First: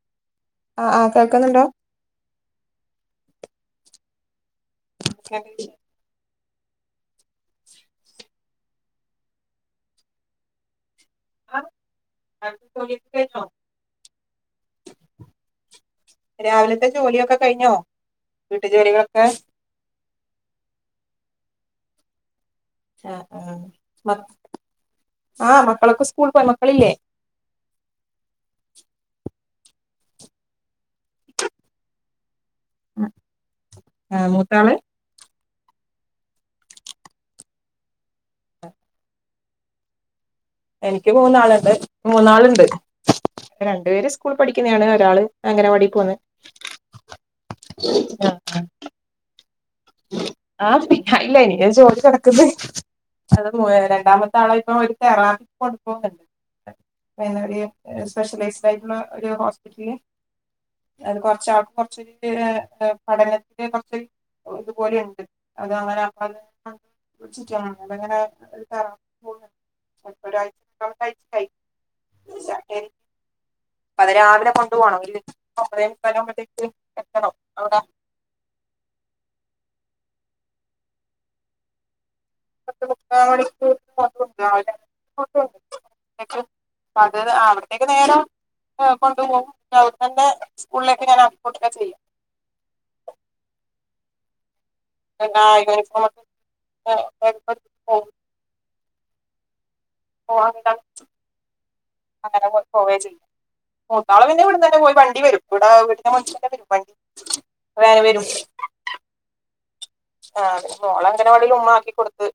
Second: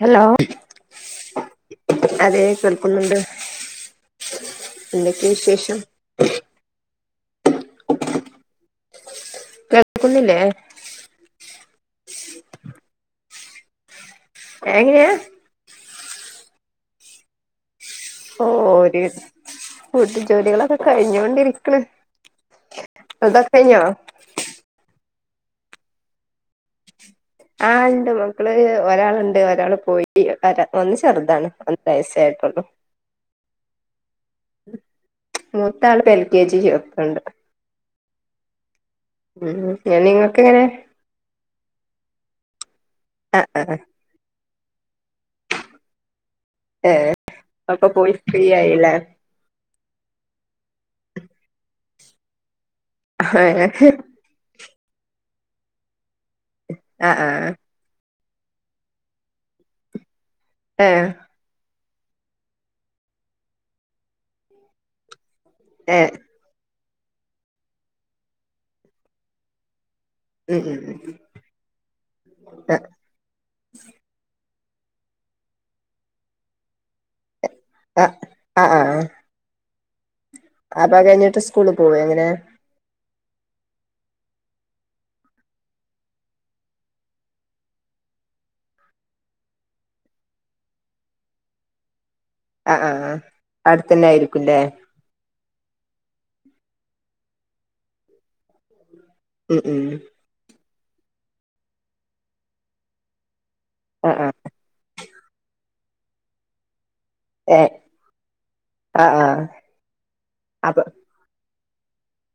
Hello ആഹ് ആഹ് കേൾക്കുന്നുണ്ടോ അതെ സ്ല്പ്പുന്നുണ്ട് എന്തൊക്കെയ വിശേഷം കേൾക്കുന്നില്ലേ എങ്ങ രാവിലത്തെ ജോലിയൊക്കെ കഴിഞ്ഞോ വീട്ടു ഓര് ജോലികളൊക്കെ കൂട്ട ജോലികളൊക്കെ കഴിഞ്ഞൊണ്ടിരിക്കണ ആ ആ ആഹ മക്കളൊക്കെ സ്കൂൾ പോയി മക്കളില്ലേ ആളണ്ട് മക്കള് ഒരാളുണ്ട് ഒരാ പോയി വരാ ഒന്ന് ചെറുതാണ് ഒ ന്ന് വയസ്സ ആായിട്ടുള്ളു ആ ആഹ മൂത്താള് മൂത്താള്ും എല് കെ ജി യപ്പുണ്ട് ഉം ങ്ങ എനിക്ക് മൂന്നാളുണ്ട് മൂന്നാളുണ്ട് ആ ആ രണ്ടു പേര് സ്കൂൾ പഠിക്കുന്നാണ് രാൾ അങ്ങനെ വാടി പോന്ന് ഏ അപ്പൊ പോയി ഫ്രീ ആയില്ല ആഹ പിന്ന ഇല്ല ഇന ജോലി കിടക്കുന്ന അത് രണ്ടാമത്തെ ആളായി ഇപ്പൊ ഒരു തെറാക്ക കൊണ്ടു പോുന്നുണ്ട് ആ ആ സ്പെഷ്യലൈസ്ഡ് ആയിട്ടുള്ള ഒരു ഹോസ്പിറ്റല് ഏ അത് കുറച്ച ആൾക്ക ച്ച പഠനത്തിന് കൊറച്ച ഇതുപോലെുണ്ട് അത് ഏ അങ്ങനെ ചിറ്റ അ അങ്ങനെ എടുത്തറ പോ ഉം ഉം ഒരാഴചഴ പ രാവിലെ ഒമ്പദേ മുകലാകുംഭത്തേക് ത്തേക്ക് എത്തണംോ ആഹ ആഹ് ആഹ് ആഹ അപ്പ കഴിഞ്ഞിട്ട് സ്കൂള പോവ എങ്ങനെ ക്കണ അത് ആ അവിടത്തേക്കെ നേരം. ആ കൊണ്ടു പോകും അവിടെന്നെന്നെ സ്കൂളിലേക്ക് ഞാൻ ആക്കി കൊടുക്കാ ചെയ്യാ. അ ആഹ് അടുത്തന്നെ ആയിരിക്കുംല്ലേ. എന്ന [unintelligible] [inaudible] ഉം ഉം പോവാണ്ട അങ്ങനെ പോവേ ചെയ്യും. ആഹ് മൂത്താള് പിന്നെ ഇവിടെന്നെന്നെ പോയി വണ്ടി വരും ഇവിടെ വീടിന്റെ മുറ്റത്തറ്റം വരും വണ്ടി. ഏ വേന ആഹ് ആഹ്. ആഹ് അപ്പൊ മോളെ അങ്കനവാടിയിൽ ഉമ്മ ആക്കി കൊടുത്ത്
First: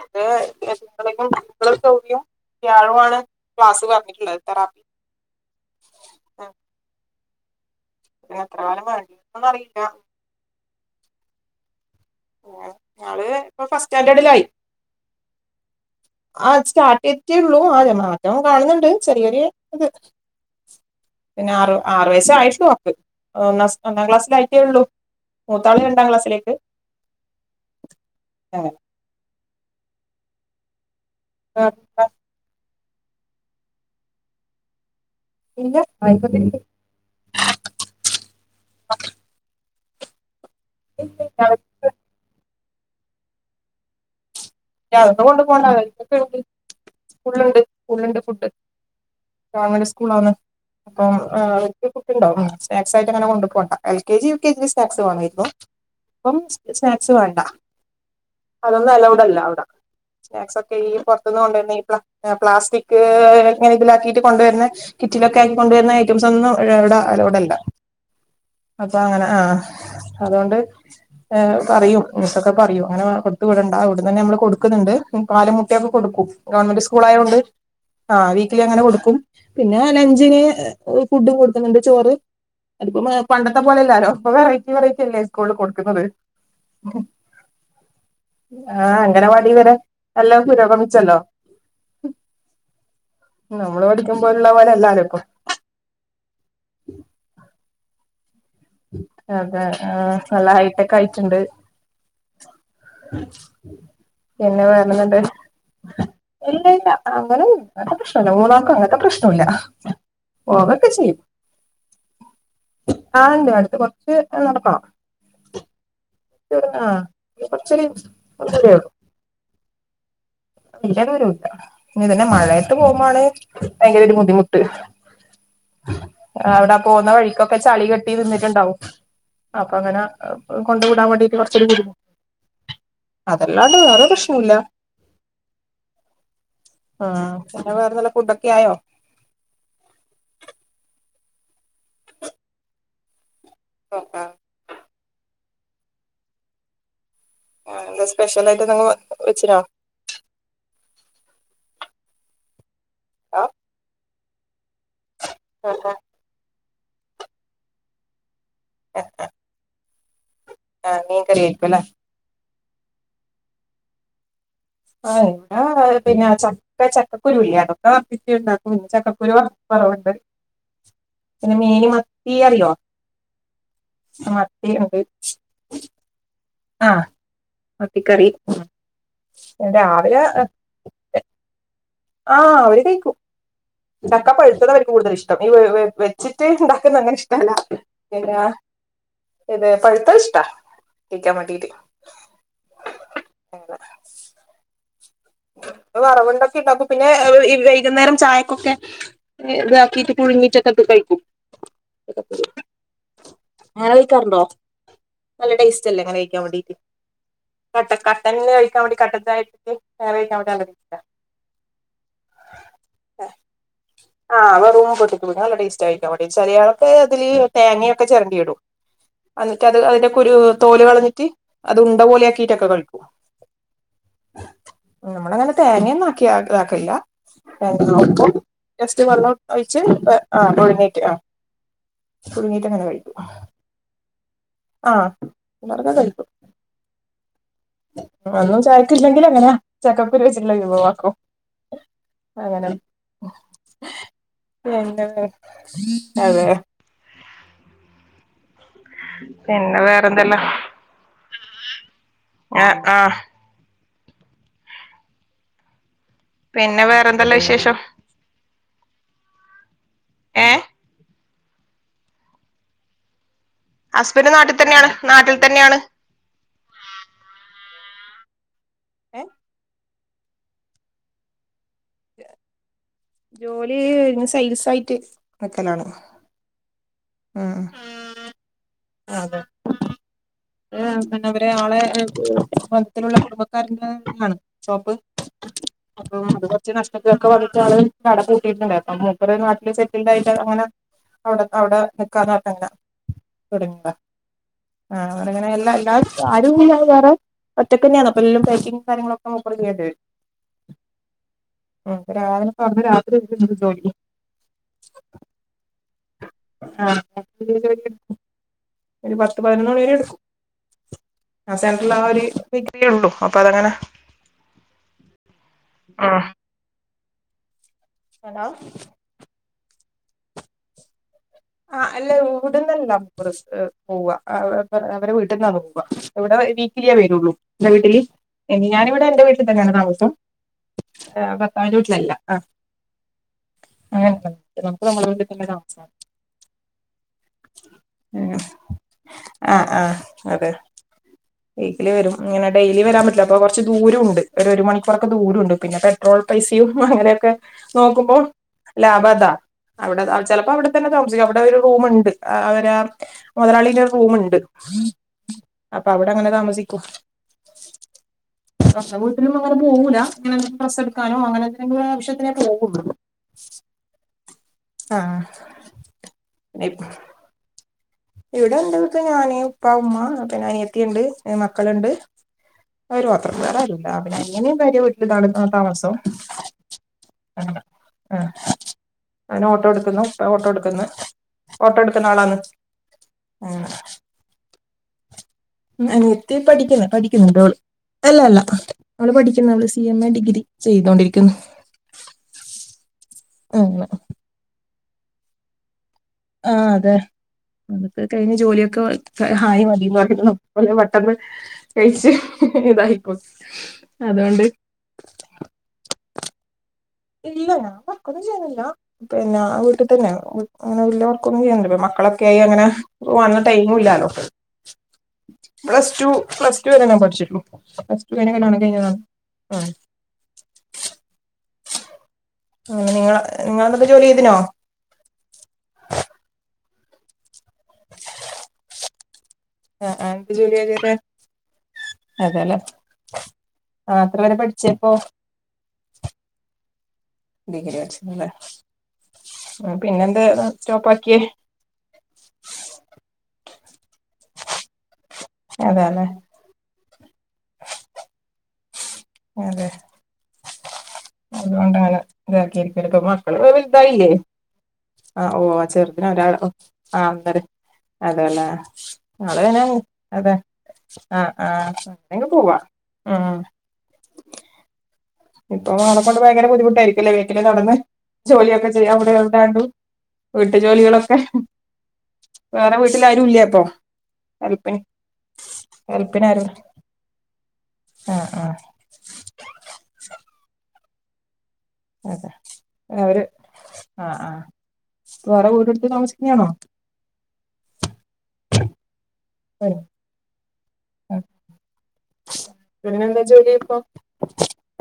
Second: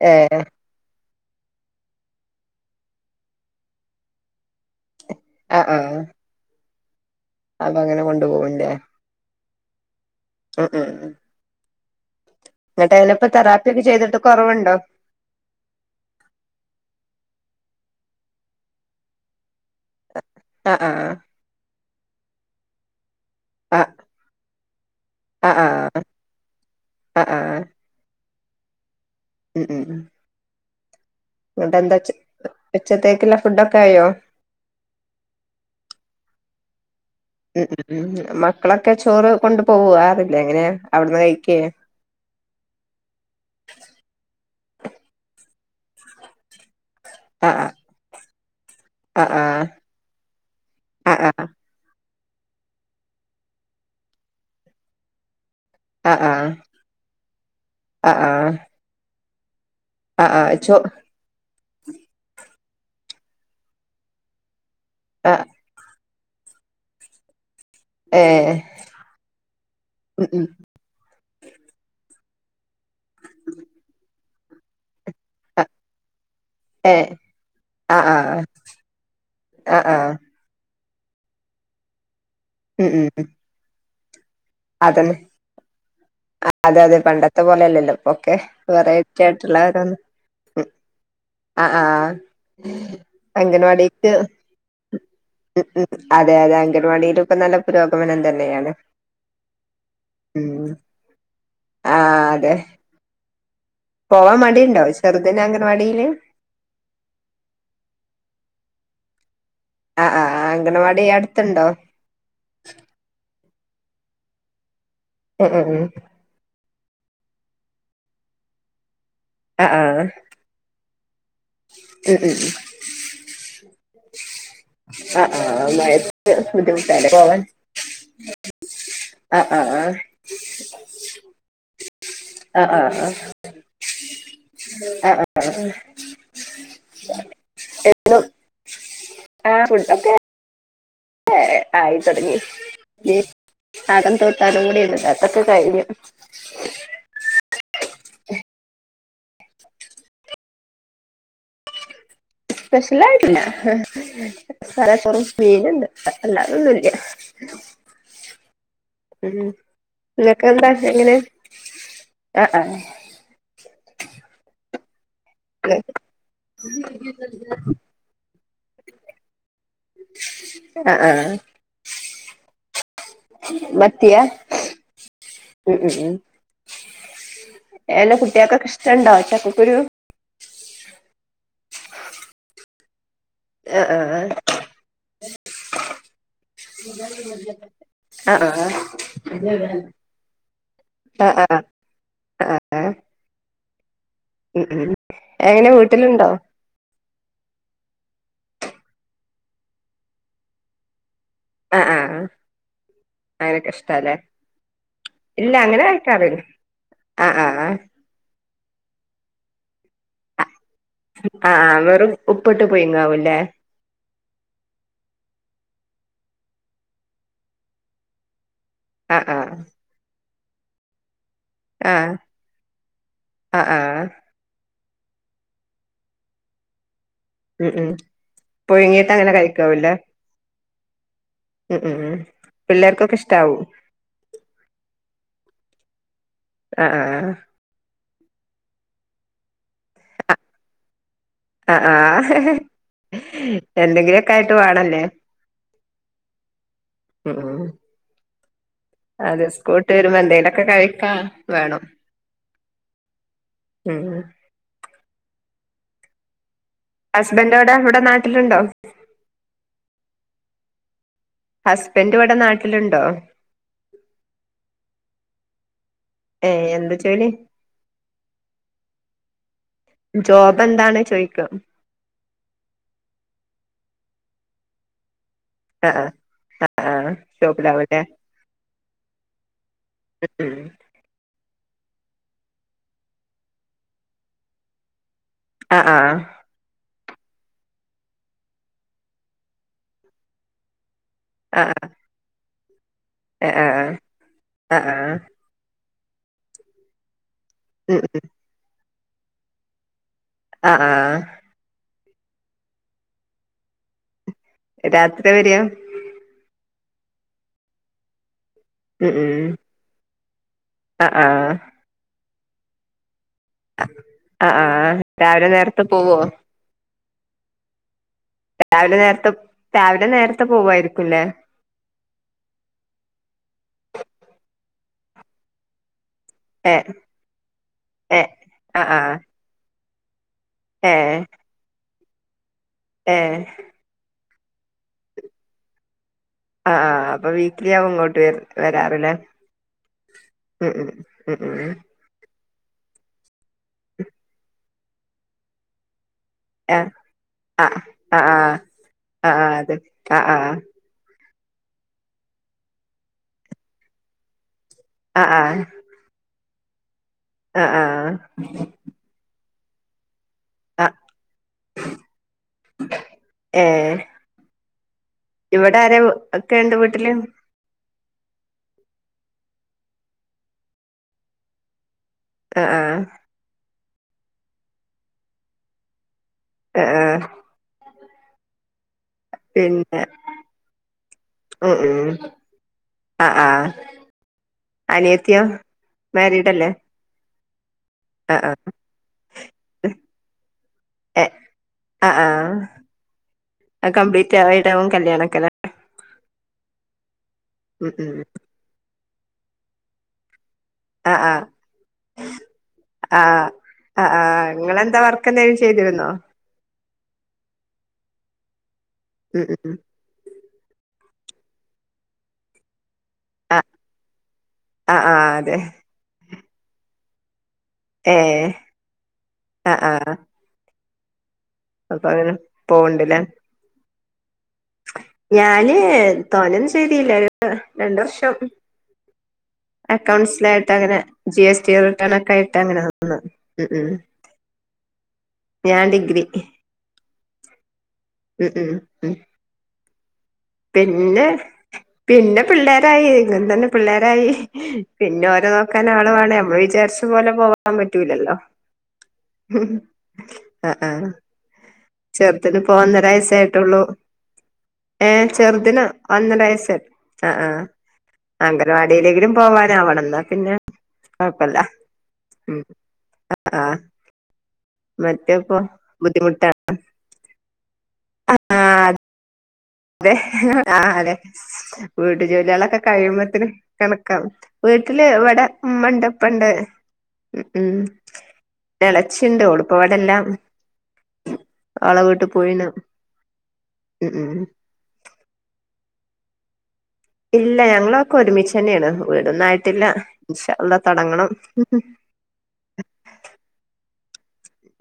അത് ഏഹ് അപ്പൊളേക്കുംകുട്ടികളൊക്കെ ഒഴിയും വ്യാഴമാണ് ക്ലാസ്സ് പറഞ്ഞിട്ടുള്ളത് തെറാപ്പി. ആഹ് ആഹ് അത് അങ്ങനെ കൊണ്ട് പോണ് ലെ. അത് അറിയില്ല ഉം ഉം ഉ അങ്ങനെ ഞങ്ങള് ന്ന്ട്ടയ്ലനിപ്പോ ഇപ്പൊ തെറാപ്പി ഫസ്റ്റ് ഒക്കെ ചെയ്തിട്ട് സ്റ്റാൻഡേർഡിലായി കുറവുണ്ടോ? ആ സ്റ്റാർട്ട് ചെയ്റ്റേള്ളു ആ അതെ മാറ്റം കാണുന്നുണ്ട് ചെറിയ ചെറിയ ഇത്. ആഹ് ആഹ് ആറു വയസ്സായോട്ടുള്ളു അവക്ക് ഒന്നാം ആഹ് ഒന്നാം ക്ലാസ്സിലായിറ്റെ ഉള്ളൂ. ആഹ് മൂത്താള് ആഹ് രണ്ടാം ക്ലാസ്സിലേക്ക് ആഹ് ആഹ് [unintelligible] ഉം ഉംഉം ങ്ങട്ടെന്താ ആ, ചോ ഉച്ചത്തേക്കുള്ള ഫുഡ് ഒക്കെ ആയോ? ഇല്ല ആയികൊണ്ടിരിക്കുന്നു. ഉ ഉ ഉം മക്കളൊക്കെ ചോറ് കൊണ്ട് പോവോ ആര എങ്ങനാ ഇല്ല, അവിടുന്ന് കഴിക്കെ. ഇല്ല, ഞ അതൊന്നും കൊണ്ട് പോവണ്ട അവരിക്കൊക്കെ ഉണ്ട് സ്കൂളുണ്ട് ആഹ് സ്കൂളണ്ട് ഫുഡ്. ആഹ് ആഹ് ഗവൺമെന്റ് സ്കൂളാണ് അപ്പം ആഹ് ഏഹ് അവരിക്ക് ഫുഡ് ഉണ്ടോ ഉം സ്‌നേക്‌സായിട്ട് അങ്ങന കൊണ്ട് പോകേണ്ട L K G U K G snacks വേണം ഇപ്പൊ. ആഹ് ആഹ് ഇപ്പം സ്നാക്സ് വേണ്ട ആഹ് ആഹ് അതൊന്നും അലൗവ്ട് അല്ല അവിടെ. ആഹ് ആഹ് സ്നാക്സ് ഒക്കെ ചോ ഈ പുറത്തുന്ന് കൊണ്ട് തന്നെ ഈ പ്ല പ്ലാസ്റ്റിക്. ഏഹ് ങ്ങന ഇതിലാക്കിയിട്ട് കൊണ്ടുവരുന്ന കിറ്റിലൊക്കെ ആഹ് ആക്കി കൊണ്ടുവരുന്ന ഐറ്റംസ് ഒന്നും അവിടെ അലോവ്ടല്ല. ഏഹ് അപ്പൊ അങ്ങനെ ആഹ് ഉം ഉം അതുകൊണ്ട് ഏഹ് പറയും. ഇങ്ങത്തൊക്കെ പറയും അങ്ങനെ കൊടുത്ത വിടണ്ട ഇവിടന്ന് തന്നെ നമ്മള് കൊടുക്കണ്ട്. ഉം പാലും മുട്ടയൊക്കെ കൊടുക്കും ഗവൺമെന്റ് സ്കൂൾ ഏഹ് ആയത് കൊണ്ട്. ആഹ് ആ ആഹ് വീക്കലി അങ്ങനെ കൊടുക്കും പിന്നെ ആഹ് ആഹ് ലഞ്ചിന് ഓ ഫുഡും കൊടുക്കുന്നുണ്ട് ചോറ് ഉം അതിപ്പം ഉം പണ്ടത്തെ പോലെല്ലാരോ? ഇപ്പ വെറൈറ്റി വെറൈറ്റി അല്ലേ സ്കൂളള് കൊടുക്കുന്നത്. ആ അതെ അതെ പണ്ടത്തെ പോലെയല്ലല്ലോ ഇപ്പൊക്കെ വേറെ. ആഹ് അംഗനവാടി വരെ എല്ലാം പുരോഗമിച്ചല്ലോ. ആഹ് ആഹ് നമ്മള് അംഗൻവാടിക്ക് പഠിക്കുമ്പോലുള്ള പോലെ അല്ലാലോ ഇപ്പൊ. ഉം ഉം അതെ അതെ അംഗൻവാടിയിലും ഇപ്പ നല്ല പുരോഗമനം തന്നെ. അതെ ആഹ് നല്ല ഉം ഹൈടെക്ക് ആയിട്ടുണ്ട്. ആഹ് അതെ പോവാൻ പിന്നെ മടിയുണ്ടോ വേറെന്തുണ്ട് ചെറുതിന് അംഗൻവാടിയില്. ഇല്ല ഇല്ല അങ്ങനെ ഉം പ്രശ്നല്ല മൂന്നാക്കും അങ്ങത്തെ പ്രശ്നം ഇല്ല. ആഹ് ആഹ് അംഗണവാടി അടുത്തുണ്ടോ? ഇവിടടുത്ത് കുറച്ച് നടക്കണം. ഉം ഉം ഉം ആ കൊറച്ചെരു ഉള്ളെരിയാണ്. ആഹ് ആഹ് [unintelligible] വരൂല ഇങ്ങനെതന്നെ ഉം ഉം ആഹ് മഴത്ത് പോകുമ്പോണ് ഭയങ്കര ഒരു ബുദ്ധിമുട്ട്. ആഹ് മഴയത്ത് അവിടെ ബുദ്ധിമുട്ടാല്ലേ പോന്ന പോവാൻ വഴിക്കൊക്കെ ചളി കെട്ടി നിന്നിട്ടുണ്ടാവും. ആഹ് ആഹ് അപ്പൊ അങ്ങനെ കൊണ്ട് വിടാൻ വേണ്ടീട്ട് കൊറച്ചൊരു ബുദ്ധിമുട്ട് ആഹ് ആഹ് ആഹ് അതല്ലാണ്ട് വേറെ പ്രശ്നുല്ല ആഹ് ആഹ് ആ പറ വേറെ നല്ല എന്നും ഫുഡോക്കെ ആയോ ഏ ആയി തുടങ്ങി ഇ ആടെൻ തോട്ട് അതുംകൂടിണ്ട് താക്കാൻ ക്കേ കഴിഞ്ഞു ആ എന്താ സ്പെഷ്യൽ ആയിട്ട്ന്തേലു വെച്ചനോ സ്പെഷ്യൽ ആയിട്ടില്ല തലച്ചോറും മീന്ണ്ട് അല്ലാതൊന്നുല് ല്യ ഉം ങ്ങക്കെ എന്താ ചെ ങ്ങനെ മീൻകറി ആയിരിക്കും അല്ലേ ആ ആ ആയനിം ആ പിന്നെ ചക്ക ചക്കുരു ഇല്ല അതൊക്കെ പിറ്റ് ണ്ടാക്കും ചക്കക്കുരൊ പ [unintelligible] ആ ആ പിന്നെ മീൻ മത്തി അറിയോ മത്തിയാ മത്തി ഉണ്ട് ഉം ഉം ഉം ആഹ് എങ്ങനെ മത്തിക്കറി കുട്ടികൾക്കൊക്കെ ഇഷ്ടണ്ടോ ചക്കക്കുരു രാവിലെ ആ അവര് കയിക്കും ആ ആ ചക്ക പഴുത്തത് അവര്ക്ക് കൂടുതൽ ഇഷ്ടം ഈ വെ വെച്ചിട്ട് ഇണ്ടാക്കുന്ന അങ്ങനെ ഇഷ്ടല്ല ആ എന്താ ആ ഏത് പഴുത്തഹ് ഇഷ്ടാ ആ കയിക്കാൻ ആ വേണ്ടീട്ട് ആ ആ ഉം ഉം എങ്ങനെ വീട്ടിലുണ്ടോ വറവുണ്ടൊക്കെ ഇണ്ടപ്പ പിന്നെ എ വ് ഇ വൈകുന്നേരം ചായക്കൊക്കെ താക്കിട്ട് പുഴുങ്ങിട്ടൊക്കെ ത് കഴിക്കും അ ആ അ ഹ് അങ്ങനൊക്കെ അങ്ങനെ ഇഷ്ടല്ലേ കഴിക്കാറുണ്ടോ നല്ല ടേസ്റ്റ് അല്ലേ അങ്ങനെ കഴിക്കാൻ വേണ്ടീട്ട് ആ ആ കട്ട കട്ടൻ കഴിക്കാൻ വേണ്ടി കട്ടൻ ചായക് ഹ ആഹ് വെറും ഉപ്പിട്ട് പുയിങ്ങാവല്ലേ ആഹ് അവ [unintelligible] ചെയ്ക്കവെണ്ടി ചിലയാളൊക്കെ തില് തേങ്ങയൊക്കെ ചിരണ്ടി ഇടും ആ ആ അൻക് അത് അതിന്റെ കുരു തോല് കളഞ്ഞിട്ട് അത് ആ ഉണ്ട പോലെ ആാക്കിട്ടൊക്കെ കയിക്കും ആ ആ നമ്മളങ്ങനെ തേങ്ങൊന്നും ആക്കി ആ ഇതാക്കില്ല ഉം ഉം ഒപ്പം ജസ്റ്റ് പുഴുങ്ങിട്ട് വ അങ്ങനെ ഒഴിച്ച് കഴിക്കാവൂല്ലേ ആ ഒഴങ്ങേറ്റ് ആ ഉം ഉം പുയു ങ്ങിട്ട ങ്ങനെ കഴിക്കൂ പിള്ളേർക്കൊക്കെ ഇഷ്ടാവും ആന്നറിഞ കഴിക്കും അ അ ആ ഹ അതും ചായക്കില്ലെങ്കിൽ ങ്ങനാ ചക്കക്കുരു വെച്ട്ടുള്ള വിഭവാക്കും അ ആ ഹ്. അങ്ങനെ എന്തെങ്കിലുക്കെ ആയിട്ട് വേണല്ലേ പിന്നെ അതെ അ ആ അതെ പിന്നെ സ്കൂട്ട് വരുമ്പോ വേറെന്തല്ലാ എന്തേലൊക്കെ കഴിക്കാ വേണം ആ ഹാഹ് ഉം പിന്നെ വേറെന്തല്ലാ ഹസ്ബൻഡോടെ വിശേഷം ഇവിടെ നാട്ടിലുണ്ടോ ഏഹ് ഹസ്ബൻഡ് ഇവിടെ നാട്ടിലുണ്ടോ അസ്ബന്റ് നാട്ടി തന്നെയാണ് നാട്ടിൽ തന്നെയാണ് ഏഹ് എന്ത് ജോലി ഏ ജോബ് എന്താണ് ചോയ്ക്ക ജോലി ന് സൈൽസ് ആയിട്ട് നക്കലാണ് ആഹ് ആഹ് ആഹ് ഷോപ്പിലാവു ല്ലേ ആതെ [unintelligible] നാളെ മത്തിലുള്ള കുടബക്കാരന്റൊണ് ഷോപ്പ് ആഹ് അത ആഹ് അത് പച്ച നഷ്, തൊക്കെ [unintelligible] പൂട്ടിയിട്ടുണ്ടായിര്ന്നു അപ്പ മൂപ്പര് നാട്ടില് സെറ്റിൽഡ ആായിട്ട് അങ്ങനെ നാ അവിടെ അവിടെ നിക്കാ നാട്ടന്ന എ ആഹ് ഹഅ ആഹ് ല്ലാ ആ വേറെ ഒറ്റക്ക ഉം തന്നെയാണ് ഉം അപ്പൊ എ ബക്കി കാര്യങ്ങളൊക്കെ ന ആഹ ആഹ ആ രാവനെ പറഞ്ഞ രാത്രി വണ്ട് ജോലി രാത്രി വര്യാ ആ പ ഒരു പത്ത് പതിനൊന്ന് മണി വരെ എടുക്കും ആ ആ സെന്ററിൽ ആ ഒരു പ്രക്രിയ ഉള്ളൂ അപ്പൊ അതങ്ങനെ അആഹ് രാവിലെ നേരത്തെ പോവോ ആഹ് ഹലോ രാവിലെ നേരത്തെ രാവിലെ നേരത്തെ പോവായിരിക്കുംല്ലേ ആ അല്ല ഇവിടുന്നല്ലാം പോവാ അവരെവീട്ടിൽന്നാ പോവാ ഇവിടെ ഏഹ് വീക്കിലിയേ വരുള്ളൂ എന്റെ വീട്ടില് ഏ ആ ആ ഞാനിവിടെ എന്റെ വീട്ടിൽ തന്നെയാണ് താമസം ഏ ഭർത്താവിന്റെവീട്ടിലല്ല ആ ഏ [unintelligible] ആ ആ അപ്പൊ വീക്ക്ലിആകും ഇങ്ങോട്ട് വരാറില്ലേ ആ ആ അതെ ഉം ഉം ഉം ഉം വീക്കിലി വരും അങ്ങനെ ഡെയിലി വരാൻ പറ്റില്ല അപ്പോൾ കുറച്ച് ദൂരൊണ്ട് ഒരു മണിക്കൂറൊക്കെ ദൂരൊണ്ട് പിന്നെ പെട്രോൾ പൈസിം ആ അങ്ങനെയൊക്കെ ആ നോക്കുമ്പോ ആ ആ ആ ലാഭതാ ആ അതെ അവിടെ ആ ആ ചിലപ്പോ അവിടെ തന്നെ അവിടെ ഒരുറൂമ്ണ്ട് മൊതലാളിന്റ റൂമ്ണ്ട് ആ ആ അപ്പ അവിടങ്ങനെ താമസിക്കും ആ ആഹ സ്വന്തം വീട്ടിലും അങ്ങനെ പോവൂല അങ്ങനെ ട്രസ്സ് എടുക്കാനോ അങ്ങനെ എന്തെങ്കിലും ആവശ്യത്തിനെ പോവുള്ളു ഏ ഇവിടെ ആര ക്കെ പിന്നെ ഉണ്ട് വീട്ടില്. ഇവിടെ എന്റെ വീട്ടിൽ ഞാന് ഉപ്പ ഉമ്മ പിന്നെ അനിയത്തിണ്ട് മക്കള്ണ്ട്. ആ ആ ഒരു [unintelligible] ആരുല്ലാ പിന്നെ അനിയന് ഭാര്യവിട്ടിലാണ് താമസം അ ആഹ് ആ അന് ഓട്ടോ എടുക്കുന്നു ഓട്ടോ എടുക്കുന്നഓട്ടോ എടുക്കുന്ന ആളാണ്. അ അങ്ങനെ ആഹ് അനിയത്തി പഠിക്ക്ന്ന്. പഠിക്കുന്നുണ്ടോള്. അല്ല ആ അല്ല ആ അവള് പഠിക്കുന്നത് അവള് സി എം എ ഡിഗ്രി ഏ ചെയ്തോണ്ടിരിക്കുന്നു ആ ആ അങ്ങനെ കംപ്ലീറ്റ് ആയിട്ടാവും കല്യാണ ഒക്കെ ല്ലെ ആഹ് അതെ ഉം അതൊക്കെ ഉം കഴിഞ്ഞ് ജോലിയൊക്കെ ഹായി മതി. എത്രയും ആ പെട്ടെന്ന് ആ കഴിച്ച് ഇതായിക്കും. ആ ആ ആ അതുകൊണ്ട് നിങ്ങളെന്താ വർക്ക് എന്തെങ്കിലും ചെയ്തിരുന്നോ? ഇല്ല ഞാൻ വർക്കൊന്നും ചെയ്യാതില്ല പിന്നെ ഉം ആ ഉം വീട്ടിൽ തന്നെ [unintelligible] [unintelligible] മക്കളൊക്കെ ആയി അങ്ങനെ ഓ ആ ടൈമ്ഇല്ലാലോ ആഹ് ആഹ് അതെ പ്ലസ് ടു പ്ലസ് ടു വരെ ഞാൻ പഠിച്ചിട്ടുള്ളൂ. പ്ലസ്ടു ഏഹ് [unintelligible] ആ ആഹ് ആഹ് അപ്പൊ അങ്ങനെ പോവ്ണ്ട്ല്ലേ നിങ്ങള് നിങ്ങളെന്തേലും ജോലി ചെയ്തിനോ? ഞാന് തോനെന്നുംചെയ്തിയില്ല. രണ്ട് വർഷം [unintelligible] ആഹ് ആഹ് എന്ത് ജോലിയാ അക്കൗണ്ട്സിലായിട്ട് ചെയ്തേ അങ്ങനെ ജി എസ് ടി റിട്ടേൺ ഒക്കെ ആയിട്ട് അതെല്ലേ അങ്ങനെക്കെ നിന്നു. എപ്പോ? ഞാൻ ഡിഗ്രി. ഡിഗ്രി ഉം [unintelligible] ഉം ഉം പിന്നെന്താ. പിന്നെ പിന്നെ പിള്ളേരായി ഇങ്ങന തന്നെ പിള്ളേരായി. പിന്നെ ഓരെ അതെല്ലേ നോക്കാന്ആള് വേണേ നമ്മൾ വിചാരിച്ച പോലെ പോകാൻ പറ്റൂലല്ലോ അതെ അഹ് അഹ് അതുകൊണ്ടങ്ങനെ ചെറുതിനിപ്പോ ഇതാക്കിയിരിക്കല് ഇപ്പൊ ഒന്നര മക്കള് വയസ്സേയിട്ടുള്ളൂ. വലുതായില്ലേ ആഹ് ഓ ചെറുതിന് ഒരാള് അന്നര വയസ്സ് ആഹ് ഒന്നര അതെല്ലേ അങ്കലവാടിയിലെങ്കിലും പോവാനാവണം എന്നാ പിന്നെ അ ആ കൊഴപ്പല്ല അയ്ന് ക്കെ പോവാ ഉം. ആ ഇപ്പൊ അവളെക്കൊണ്ട് ഭയങ്കര ബുദ്ധിമുട്ടായിരിക്കല്ലേ വീട്ടിലെ ജോലിയൊക്കെ ചെയ്യാൻ ആഹ് അവിടെ എവിടൊണ്ടണ്ട് അതെ ആ അതെ വീട്ട് വേറെ ജോലികളൊക്കെ വീട്ടിൽ ആരും ഇല്ലേ കഴിയുമ്പോത്തിന് അപ്പൊ കണക്കാ. ഹെൽപ്പിന് വീട്ടില് ഇവിടെ ഉമ്മണ്ട് ഹെൽപ്പിന് ഇപ്പണ്ട്. ആരും ഉം ഉം ആഹ് ആഹ് എളെച്ചിണ്ട് ഓള് ഇപ്പ ഇവടില്ല. ആളവീട്ട് അതെ പോയിന്ന് അവര് ഉം ആഹ് ഉം ആഹ് വേറെ വീടെടുത്ത് താമസിക്കാണോ ഇല്ല ഞങ്ങളൊക്കെ ഒരുമിച്ച് തന്നെയാണ് വീടൊന്നും ആയിട്ടില്ല ഇൻഷാ അള്ളാ തുടങ്ങണം ഉം ഉം എങ്ങനുണ്ട് ജോലി ഇപ്പൊ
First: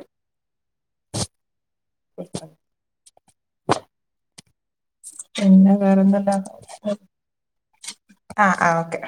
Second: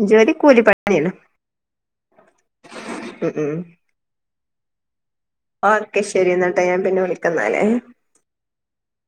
ജോലി കൂലിപ്പണിയെന്ന ഉം ഉം ആ പിന്നെ ഓക്കെ ശരി വേറെന്തല്ലാ എന്നാട്ടാ ഞാൻ പിന്നെ വിളിക്കുന്നല്ലേ ആ ആ ഓക്കെ